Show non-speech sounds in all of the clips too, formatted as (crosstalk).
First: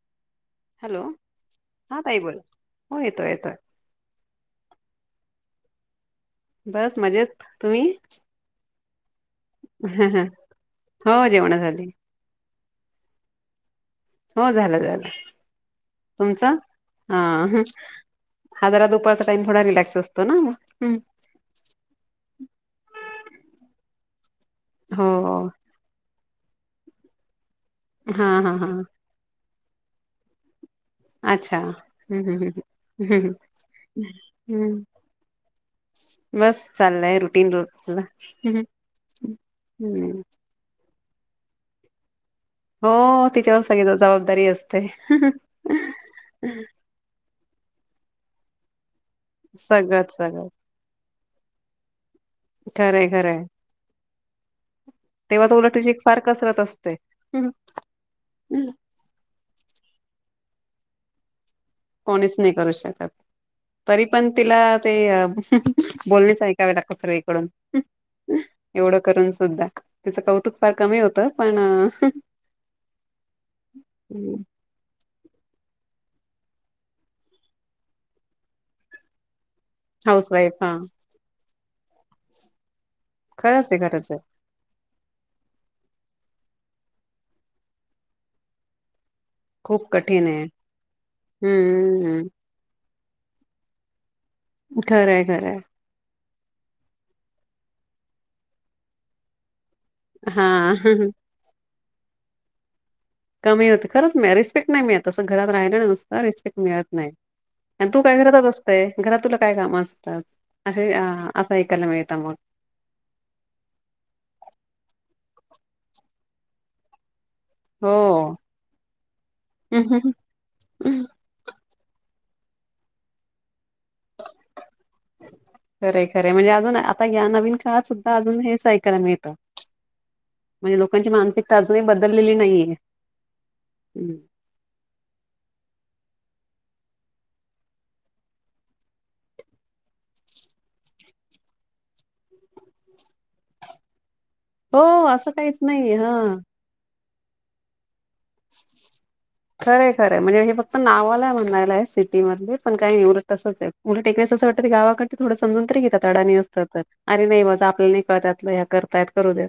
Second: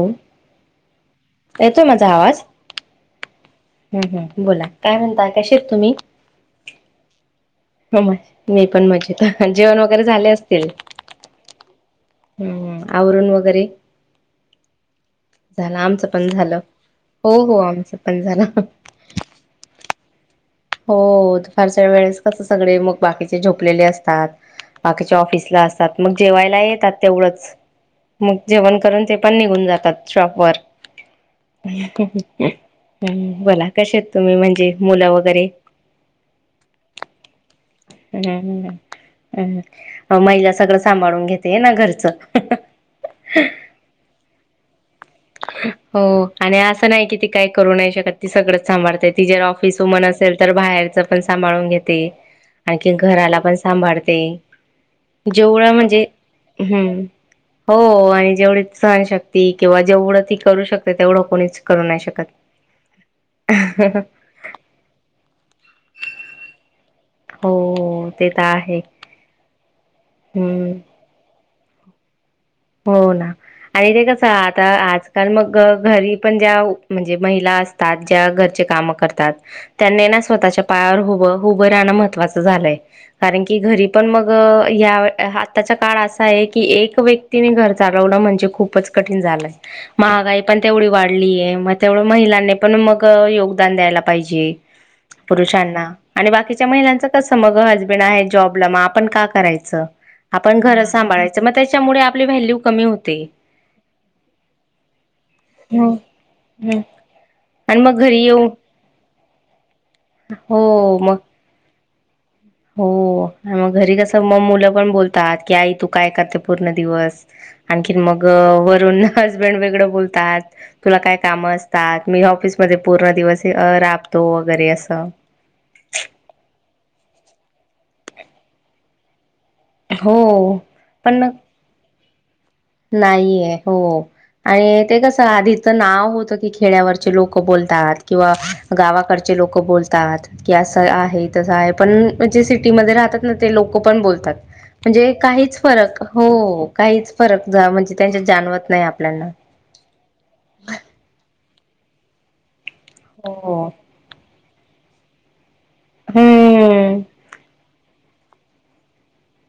हो हॅलो येतोय हा ताई बोला हो येतोय, येतोय हम् हम बोला काय म्हणताय कशेत तुम्ही? बस मजेत तुम्ही मी पण मजेत जेवण वगैरे झाले असतील हो जेवण झाली हम्म आवरून वगैरे हो झालं, झालं झालं आमचं पण तुमचं झालं हा हो हो ह आमचं पण झालं जरा दुपारचा टाईम थोडा रिलॅक्स असतो ना हं. हो दुपारच्या वेळेस कस सगळे मग बाकीचे झोपलेले असतात हो बाकीच्या ऑफिसला अस मग जेवायला येतात तेवढच हा मग हा हा जेवण करून ते पण निघून जातात शॉप वर अच्छा हम् हम् हम् हम् बोला कशेत तुम्ही म्हणजे हम्म मुलं वगैरे बस चाललंय रुटीन रोजच हम्म पिया सगळं सांभाळून घेते ना घरच हो तिच्यावर सगळी जबाबदारी असते हो आणि असं नाही कि ती काय करू नाही शकत ती सगळंच सांभाळते ती जर ऑफिस वूमन सगळंच असेल सगळं तर बाहेरच पण सांभाळून घेते आणखीन खरंय घराला खरंय पण सांभाळते तेव्हा तर जेवढं उलट तुझी म्हणजे फार कसरत असते हम्म हो आणि जेवढे सहन श ती किंवा जेवढं ती करू शकते तेवढं कोणीच करू नाही कोणीच शकत नाही करू शकत तरी पण तिला ते बोलणेचं ऐकावे लागतात सगळे हो ते तर आहे करून सुद्धा तिच कौतुक हम्म फार कमी होत पण हो ना आणि ते कसं आता आजकाल मग घरी पण ज्या म्हणजे महिला असतात ज्या घरचे कामं करतात त्यांनी ना हाऊस वाईफ स्वतःच्या हा पायावर उभं उभं राहणं महत्वाचं झालंय. कारण की खरंच आहे घरी पण खरंच आहे मग या आताच्या काळ असा आहे की एक व्यक्ती क्तीने घर चालवलं म्हणजे खूपच कठीण झालं. खूप कठीण महागाई आहे. पण तेवढी वाढलीये मग तेवढ हम्म महिलांनी पण मग योगदान द्यायला पाहिजे खरंय खरंय पुरुषांना आणि बाकीच्या महिलांचं कस मग हसबेंड आहे जॉबला मग आपण का करायचं? हा आपण घर सांभाळायचं मग त्याच्यामुळे आपली व्हॅल्यू कमी होते. कमी होते खरंच मिळत रिस्पेक्ट नाही मिळत तसं घरात राहिलं हम्म नुसतं रिस्पेक्ट हम्म. मिळत नाही. आणि मग घरी येऊन होय घरात तुला काय काम अस? हो मग. असं ऐकायला मिळतं मग. हो आणि मग घरी कस मग मुलं पण बोलतात की आई तू काय करते पूर्ण दिवस? आणखी मग वरून हजबेंड वेगळं बोलतात हो. तुला काय काम असतात मी ऑफिसमध्ये पूर्ण दिवस अ राबतो वगैरे असं खरय खरे म्हणजे अजून आता या नवीन काळात सुद्धा अजून हेच ऐकायला मिळतं. हो म्हणजे लोकांची पण मानसिक अजूनही बदललेली नाहीये. नाहीये हो. हम्म. आणि ते कसं आधीचं नाव होतं की खेड्यावरचे लोक बोलतात किंवा गावाकडचे लोकं बोलतात. की असं आहे तसं आहे पण जे सिटीमध्ये राहतात ना ते लोक पण बोलतात. हो म्हणजे असं काहीच नाही फरक हा. हो काहीच फरक म्हणजे त्यांच्यात जाणवत नाही आपल्याना. खरंय खरंय म्हणजे हे फक्त नावाला म्हणायला आहे सिटी मधले पण काही एवढं तसंच हो. आहे. उलट ते कसं वाटतं गावाकड थोडं समजून तरी घेतात जरा अडाणी असलात तर हम्म अरे नाही माझ आपल्याला नाही कळत. करतायत करू देत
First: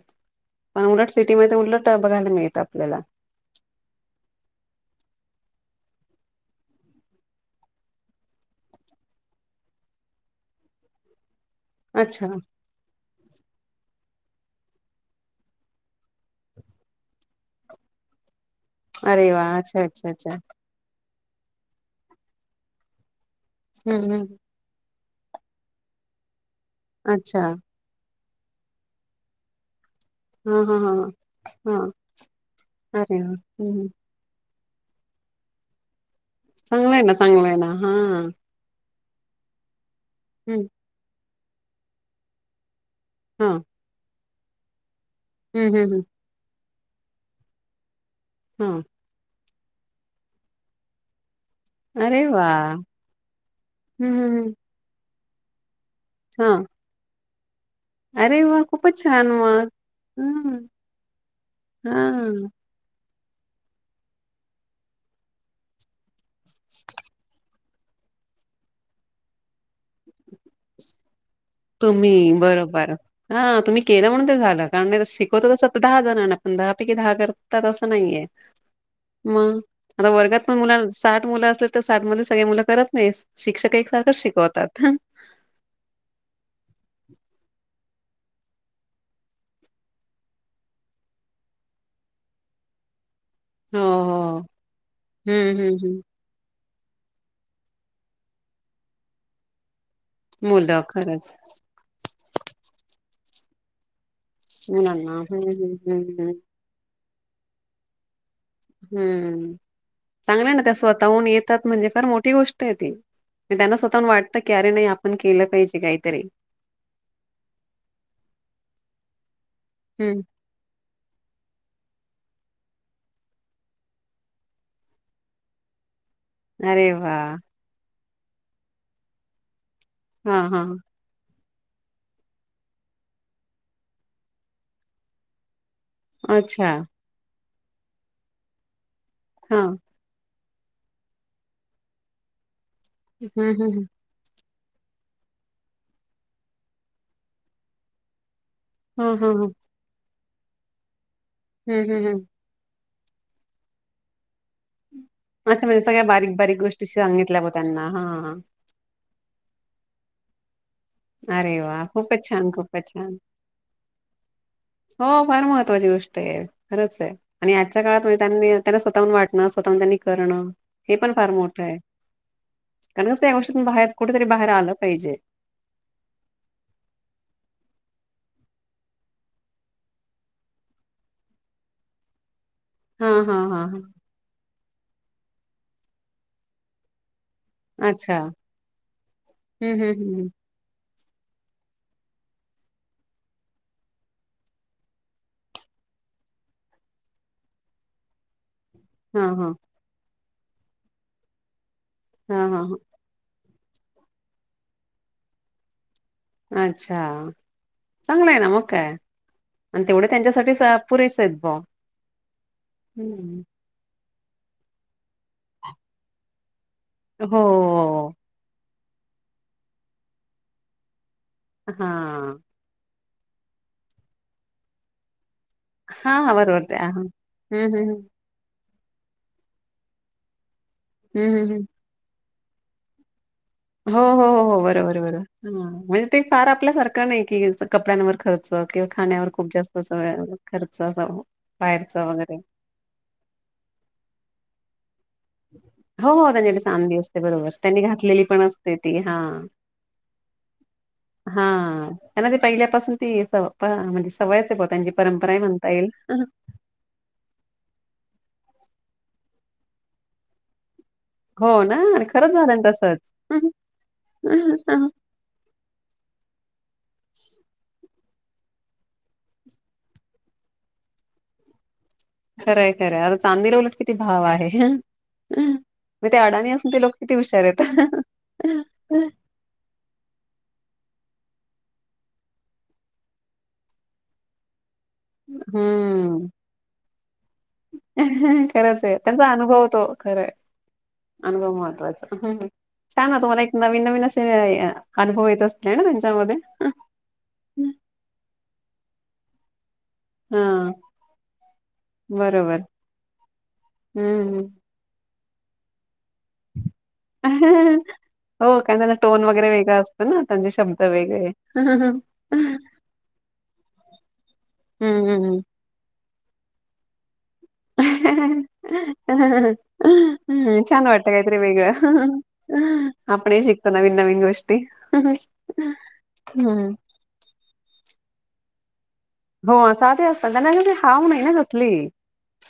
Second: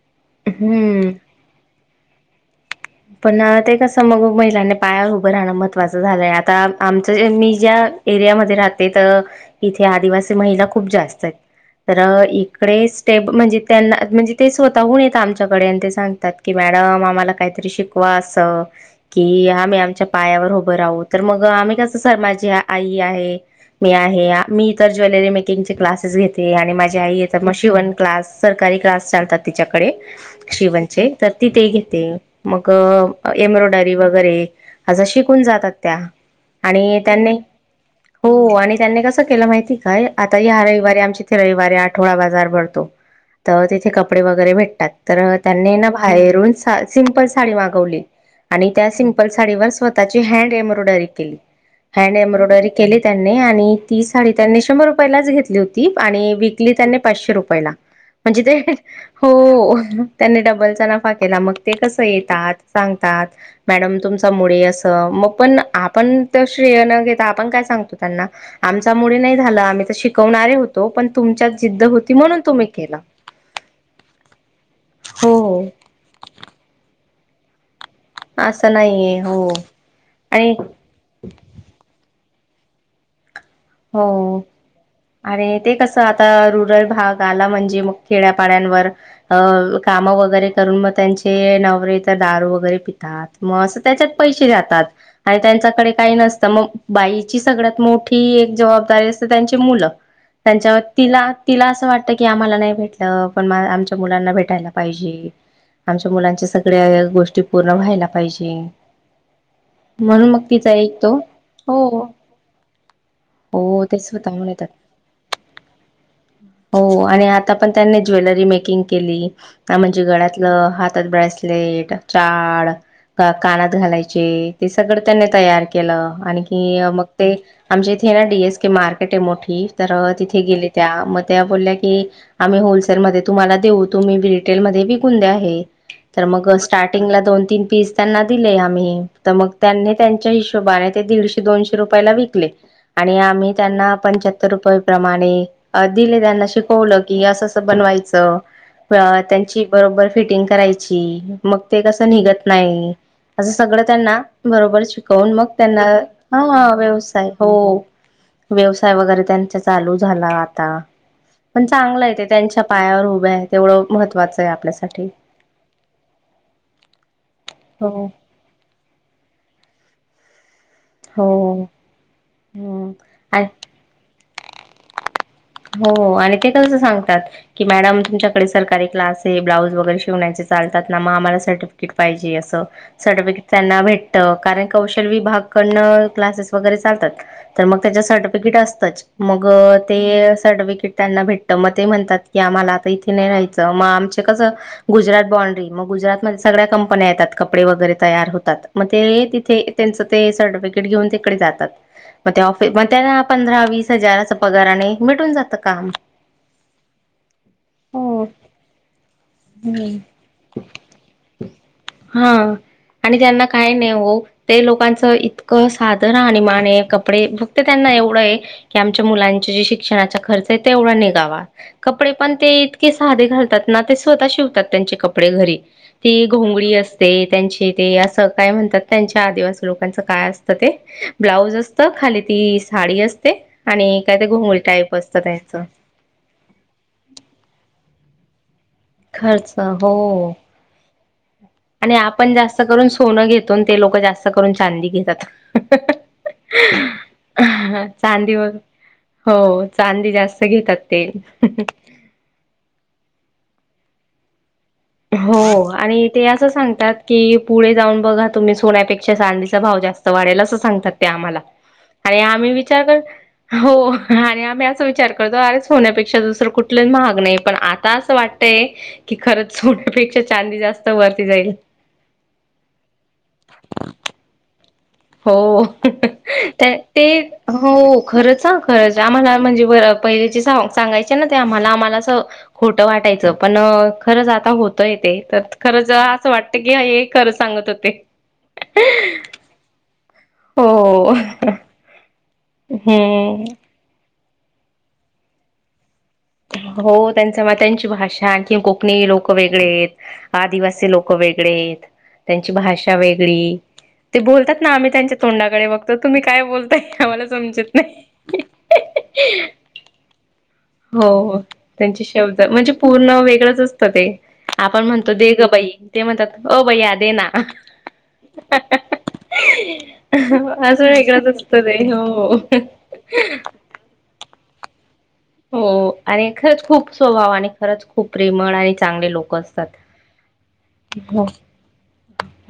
पण उलट हम्म. सिटीमध्ये उलट बघायला मिळत आपल्याला. पण ते कसं मग महिलांनी पायावर उभं राहणं महत्त्वाचं झालंय आता आमचं ज्यांनी ज्या एरियामध्ये राहते तर इथे आदिवासी महिला खूप जास्त आहेत तर अच्छा एक प्रे स्टेप म्हणजे त्यांना म्हणजे ते स्वतःहून येत आमच्याकडे आणि ते सांगतात की मॅडम आम्हाला काहीतरी शिक वा होय अस अरे वा की आम्ही अच्छा आमच्या अच्छा अच्छा पायावर उभ ऊभ राहून तर मग आम्ही कसय माझी आई आहे मी हम्म हम्म आहे. मी इ तर ज्वेलरी मेकिंगचे क्लासेस घेते. आणि माझी आई य अच्छा. तर मग शिवन क्लास. सरकारी क्लास चालतात तिच्याकडे हा हा हा शिवणचे तर ती ते हा घेते. अरे वा हो हम्म एम्ब्रॉयडरी वगैरे अस शिकून जातात त्या. आणि चांगलंय ना त्यांनी चांगलंय ना हा हो आणि त्यांनी कसं केलं माहिती काय आता हम्म. ह्या रविवारी आमची रविवारी आठवडा बाजार भरतो, हां. तर तिथे कपडे वगैरे भेटतात. तर हं, त्यांनी हं, ना हं. बाहेरून सा सिमपल साडी मागवली. आणि हां. त्या सिप पल साडी वर स्वतःची हँड एम्ब्रॉयडरी केली. हँड अरे एम्ब्रॉयडरी वाह! केली त्यांनी आणि ती हं, हं, साडी हं. त्यांनी शंभर रुपयालाच घेतली होती. आणि हां. वीकली त्यांनी पाचशे रुपय ला. म्हणजे अरे ते वाह! खूपच छान मग. हो त्यांनी हं. डबलचा नफा केला मग ते कसं येत. हां. सांगतात. मॅडम तुमचा मुळे असं मग पण आपण तर श्रेय न घेता आपण काय सांगतो त्यांना. आमच्यामुळे नाही झालं, आम्ही तर शिकवणारे होतो. पण तुमच्या तुम्ही, बरोबर हां तुम्ही केलं म्हणून ते झालं, कारण मी ज हो शिकतच हो सतत दहा जणांना पण दहा पैकी दहा करतात आसं नाहीये. असं नाहीये म, हो आता वर्गात आणि पण मुल साठ मुलं असल तर साठ मध्ये सगळी मुलं करत नाही. शिक्षक एकसारखच शिकवतात. आरे ते कसं आता रुरल भाग आला म्हणजे मग खेड्यापाड्यांवर अ काम वगैरे करून म त्यांचे नवरे तर दारू वगैरे पि तात म स हो, त्याच्यात हो. पैसे जातात. आणि हं, हं, त्यांच्याकडे हं. काही नसतं म बाईची सगळ्यात मोठी एक जवाबदारी असते त्यांची मुलं, त्यांच्यावर मुलं तिला खरंच. तिला असं वाटतं की, आम्हाला नाही भेटलं पण मा आमच्या मुलांना भेट टायला मुलांना. पाहिजे, हं, हं, हं, आमच्या हं. मुलांच्या सगळ्या गोष्टी पूर्ण व्हायला पाहिजे. हम्म, म्हणून मग चांगलं आय ना तिचा त्या एक तो स्वतःहून येतात हो म्हणजे फार मोठी गोष्ट आहे ती. म त्यांना हो स्वतःहून तेच वाटतं, की येतात अरे नाही आपण केलं पाहिजे काहीतरी. ओ आणि आता पण त्यांनी ज्वेलरी मेकिंग केली. का म्हणजे हम्म. गळ्यात लं हातात पायातले का चाळ का कानात घालायचे ते सगळं त्यांनी तयार केलं. आणि कि अरे मग ते वाह! आमच्या इथे ना डीएस केे मार्केट आहे मोठी, तर तिथे हां, गेले हां. त्या म त्या बोलल्या की आम्ही होलसेलमध्ये तुम्हाला देऊ तुम्ही रिटेल मधे विकून द्या हे. तर मग अच्छा. स्टार्टिंगला दोन तीन पीस त्यांना दिले आम्ही. त मग हां. त्यांनी त्यांच्या हशोबाने दीडशे दोनशे रुपयाला विकले. आणि हं, आम्ही हं, हं. त्यांना पंच्या त रुपये प्रमाणे दिले त्यांना शिकवलं की आसं आसं बनवायचं. प्र हां, हां, हां. त्यांची बरोबर फिटिंग करायची. मग ते हं, हं, कसं हं. निघत नाई. असं सगळं त्यांना बरोबर शिकवून, मग अच्छा त्यांना म्हणजे सगळ्या बारीक-बारीक हावा गोष्टी व्यवसाय सांगितल्या मग हो. त्यांना, हा हां. व्यवसाय वगैरे त्यांचा चालू झाला आता, अरे पण वाह! चांगल आय तेे खूपच छान, त्यांच्या खूपच पायावर छान. उभ्या आहेत. तेवढं महत्वाचं आहे आपल् हो फार महत्त्वाची गोष्ट आहे. खरंच आहे. आणि आजच्या हो. काळात त्यांनी त्यांना स्वतःहून वाटणं, स्वतःहून त्यांनी करणं. हे पण हो फार मोठं आहे. हम्म कारण कस या आणि गोष्टीतून बाहेर कुठेतरी बाहेर आलं पाहिजे. हो, आणि ते कसं सांगतात कि मॅडम तुमच्याकडे सरकारी क्लास आहे. ब्लाउज वगैरे शिवण्याचे चालतात ना म आम्हाला सेटअप किट पाहिजे आसं. हां, हां, सर्टिफिकेट हां, त्यांना हां. भेटत. कारण कौशल विभागकडन क्लासेस वगैरे चालतात. तर मग त्याच्य अच्छा. सर्टिफिकेट असतच्य मग हं, हं, ते हं. सर्टिफिकेट त्यांना भेटत, म ते म्हणतात की आम्हाला आता इथे नाही राहायचं म आमच्य कसं गुजरात बाॉंड्री म गुजरातमध्ये सगळ्या कंपन्या येतात कपडे वगैरे तयार होतात. म हा ते हा तिथे त्यांच ते सर्टिफिकेट घेऊन तिकडे जातात. हा मग हा फि (unintelligible) मग पंधरा वीस हजाराचं पगारने, भेटून जात काम. आच्छा. हो. चांगलं आहे ना मग काय आणि हम्म. तेवढ त्यांच्यासाठीच पुरेस आहेत भाव. हं, आणि त्यांना काय नाई हो, ते लोकांच इतकं साधं राहणिमाण आये कप डे फक्त त्यांना हो एवढं आहे, की आमच्या मुलांचे शिक्षणाचा खर्च आहे तेवढा निगावा. हा कपडे पण ते इतके साधे घालतात ना, ते स्वतः शिवतात त्यांचे कपडे घरी. हा ती हा बरोबर घोंगडी ते हा हम्म असते, त्यांच्ये हम्म ते असं काय म्हनतात त्यांच्या आदिवासी लोकांच काय असतं ते, हम्म हम्म ब्लाऊज हम्म असत खाली ती साडी असते. हो आणि काय ते हो हो घोंगुळी. हो बरोबर बरोबर हं म्हणजे ते फार आपल्यासारखं नाही कि असं कपड्यांवर खर र्च किंवा खाण्यावर खूप खर्च जास्त अस हो खर्च अस बाहेरच वगैरे स्त करून सोनं घेतो आणि ते लोक जास्त करून चांदी घेतात. हो हो त्यांच्याकडे चांदी असते बरोबर त्यांनी घातलेली चांदी पण वर असते ती हा हो चांदी जास्त घेतात. ते हा त्यांना ते पहिल्यापासून ती सव प म्हणजे सवयच हाय बुआ त्यांची परंपरा आहे हो म्हणता आणि येईल ते असं सांगतात की पुढ जाऊन बघा तुम्ही सोन्यापेक्षा चांदीचा भाव जास्त वाढेल असं सांगतात. आम्हाला हो ना आणि खरंच आम्ही झालं ना विचार तसंच. कर हो आणि आम्ही अस विचार कर खर त अरे सोन्यापेक्षा दुसरं कुठलं महाग नाही पण आता असं वाटतय की खर सोन्यापेक्षा चांदी जास्त वरती जाईल. खरंय खरं आता चांदीला उलट किती भाव आहे. हो मग अडाणी ते असून लोक किती हुशार आहेत. हो खरंच ह खरंच आम्हाला म्हणजे बरं पहिले चे स सांगायचे ना ते आम्हाला आम्हाला अस खोटं वाटायचं पण खरंच आता होत तय ते त खरंच असं वाटत की खरं सांगत होते खरचये त्यांचा अनुभव तो खरय हो अनुभव महत्त्वाचा छान तुम्हाला हम्म एक नवीन नवीन असे अनुभव येत असतील हे ना त्यांच्यामध्ये हो त्यांच मग त्यांची भाषा आणखीन कोकणी लोक वेगळेयेत. हा आदिवासी लोक वेगळेत त्यांची बरोबर. भाषा वेगळी ते हम्म. बोलतात. आम्ही त्यांच्या तोंडाकडे बघतो तुम्ही काय बोल हो का त्यांचा टोन वगैरे वेगळां असतो ना त्यांचे शब्द हो वेगळे हो त्यांचे शब्द म्हणजे पूर्ण वेगळंच असतं ते आपण हम्म, म्हणतो दे हम्म. ग बाई ते म्हणतात ओ बया दे ना छान असं वाटत वेगळंच काहीतरी असतं ते वेगळं हो आपण ही शिक त नवीन नवीन गोष्टी हो आणि खरंच खूप स्वभाव आणि खरंच खूप प्रेमळ आणि चांगले लोक हो असतात साधे असतात त्यांना हाऊ नाय हो ना कसली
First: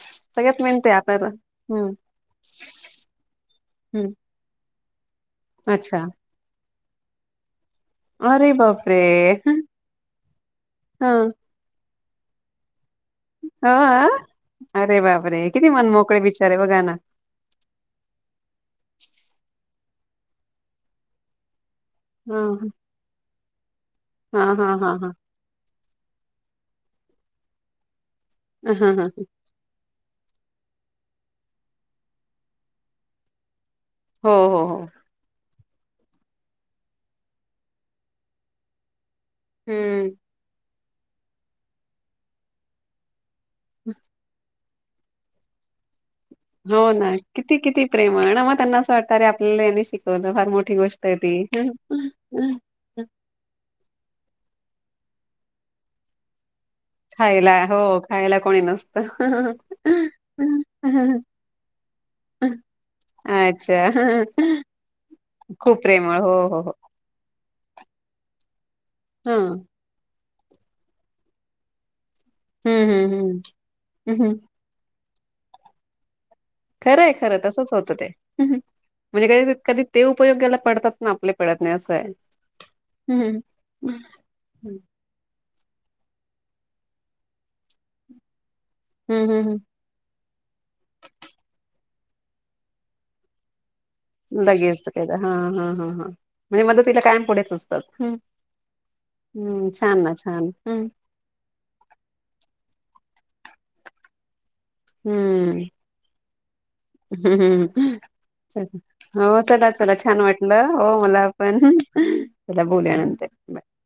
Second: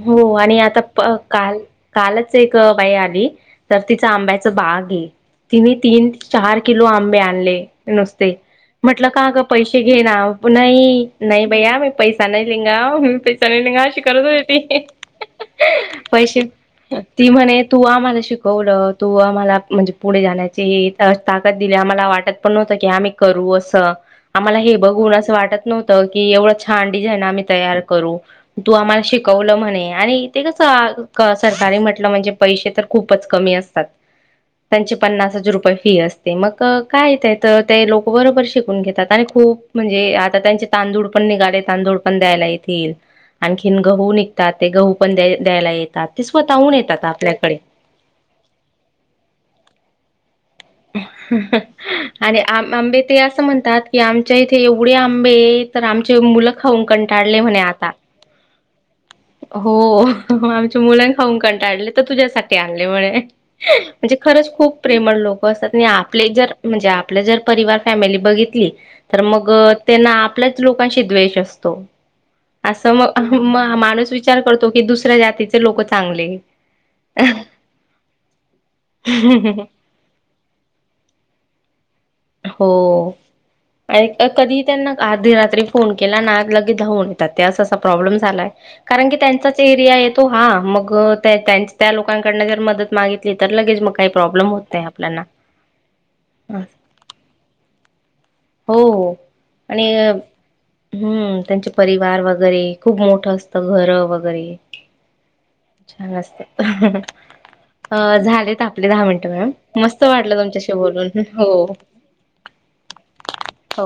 हो आणि सगळ्यात मेन आता ते प आपल्याला काल हं, कालच एक बाई आली तर तिचा हं. आंब्या बाग ये तिनी अच्छा. तीन चार किलो आंबे आणले. नुसते अरे बापरे! म्हटलं का ग पैसे घे ना नही हं, नही बया मी पैसा नाय लेंगा. पैसा नाय लेंगा अशी अ, करत होती ती अरे बापरे! किती मनमोकळे पैसे बिचारे बघा ना. ती म्हणे तू आम्हाला शिकवलं तू आम्हाला म्हणजे पुढे जाण्याची ताकद दिली आम्हाला वाट त पण हां, नव्हत आम्ही करू असं हां, आम्हाला हे हां, हां, हां. बघून असं वाटत नव्हतं की एवढं छान डिझाईन आम्ही तयार करू तू हां, हां, आम्हाला हां. शिकवलं म्हणे आणि ते कसं सरकारी म्हटलं म्हणजे पैसे तर खूपच कमी असतात. हो हो हो. पन्नासचं हजार रुपये फी असते मग काय तर ते लोक बरोबर शिकून घेतात आणि खूप हं. म्हणजे आता त्यांचे तांदूळ पण निघाले तांदूळ पण द्यायला येतील. आणखीन गहू निघतात ते गहू पण द्या द्यायला येतात ते स्वतःहून येतात आपल्याकडे प्रेमळ नं मग त्यांना असं वाटतं अरे आपल्याला यांनी शिकवलं फार मोठी गोष्ट आहे ती. आणि आम आंबे ते असं म्हणतात की आमच्या इथे एवढे आंबे ये तर आमचे मुलं खाऊन कंटाळले खायला म्हणे हो आता खायला कोणी नसतं. हो आमच्या मुल खाऊन कंटाळलीत. ते तुझ्यासाठी आणले म्हणे, म्हणजे अच्छा खरंच खूप प्रेमळ लोक असतात खूप नी प्रेमळ आपले हो जर हो हो. ज्या आपली जर परिवार फॅमिली बघितली तर हा मग त्येला आपल्याच लोकांशी द्वेष असतो. हम्म असं हम्म मग, माणूस हम्म हम्म विचार करतो की दुसऱ्या जातीचे लोक चांगले. खरंय, खरं तसंच होतं ते म्हणजे वेळेवर कधी ते उपयोग्याला पडतात, ना आपल्या पडत नाही असंय. हो कधी त्यांना अर्धी रात्री फोन केला ना, लगे धावून येतात ते असा ते प्रॉब्लेम झालाय. कारण की हम्म हम्म त्यांचाच एरिया आहे तो हा मग त्या त्याच त्या लोकांकडन जर मदत मागित लगेच मग, काही प्रॉब्लेम होत लगेच नाही केलं आपल्याना. हा, हा, हा, हा हो मदतीला कायम पुढेच असतात. हो हो हम्म आणि छान ना छान हम्म त्यांचे परिवार वगैरे खूप मोठं असतं घरं वगैरे हम्म छान असत. अ झालेत चला. आपले दहा मिनटं हो चला मॅडम चला मस्त छान वाटलं तुमच्याशी हो बोलून मला हो पण चला बोलूया नंतर बाय. हो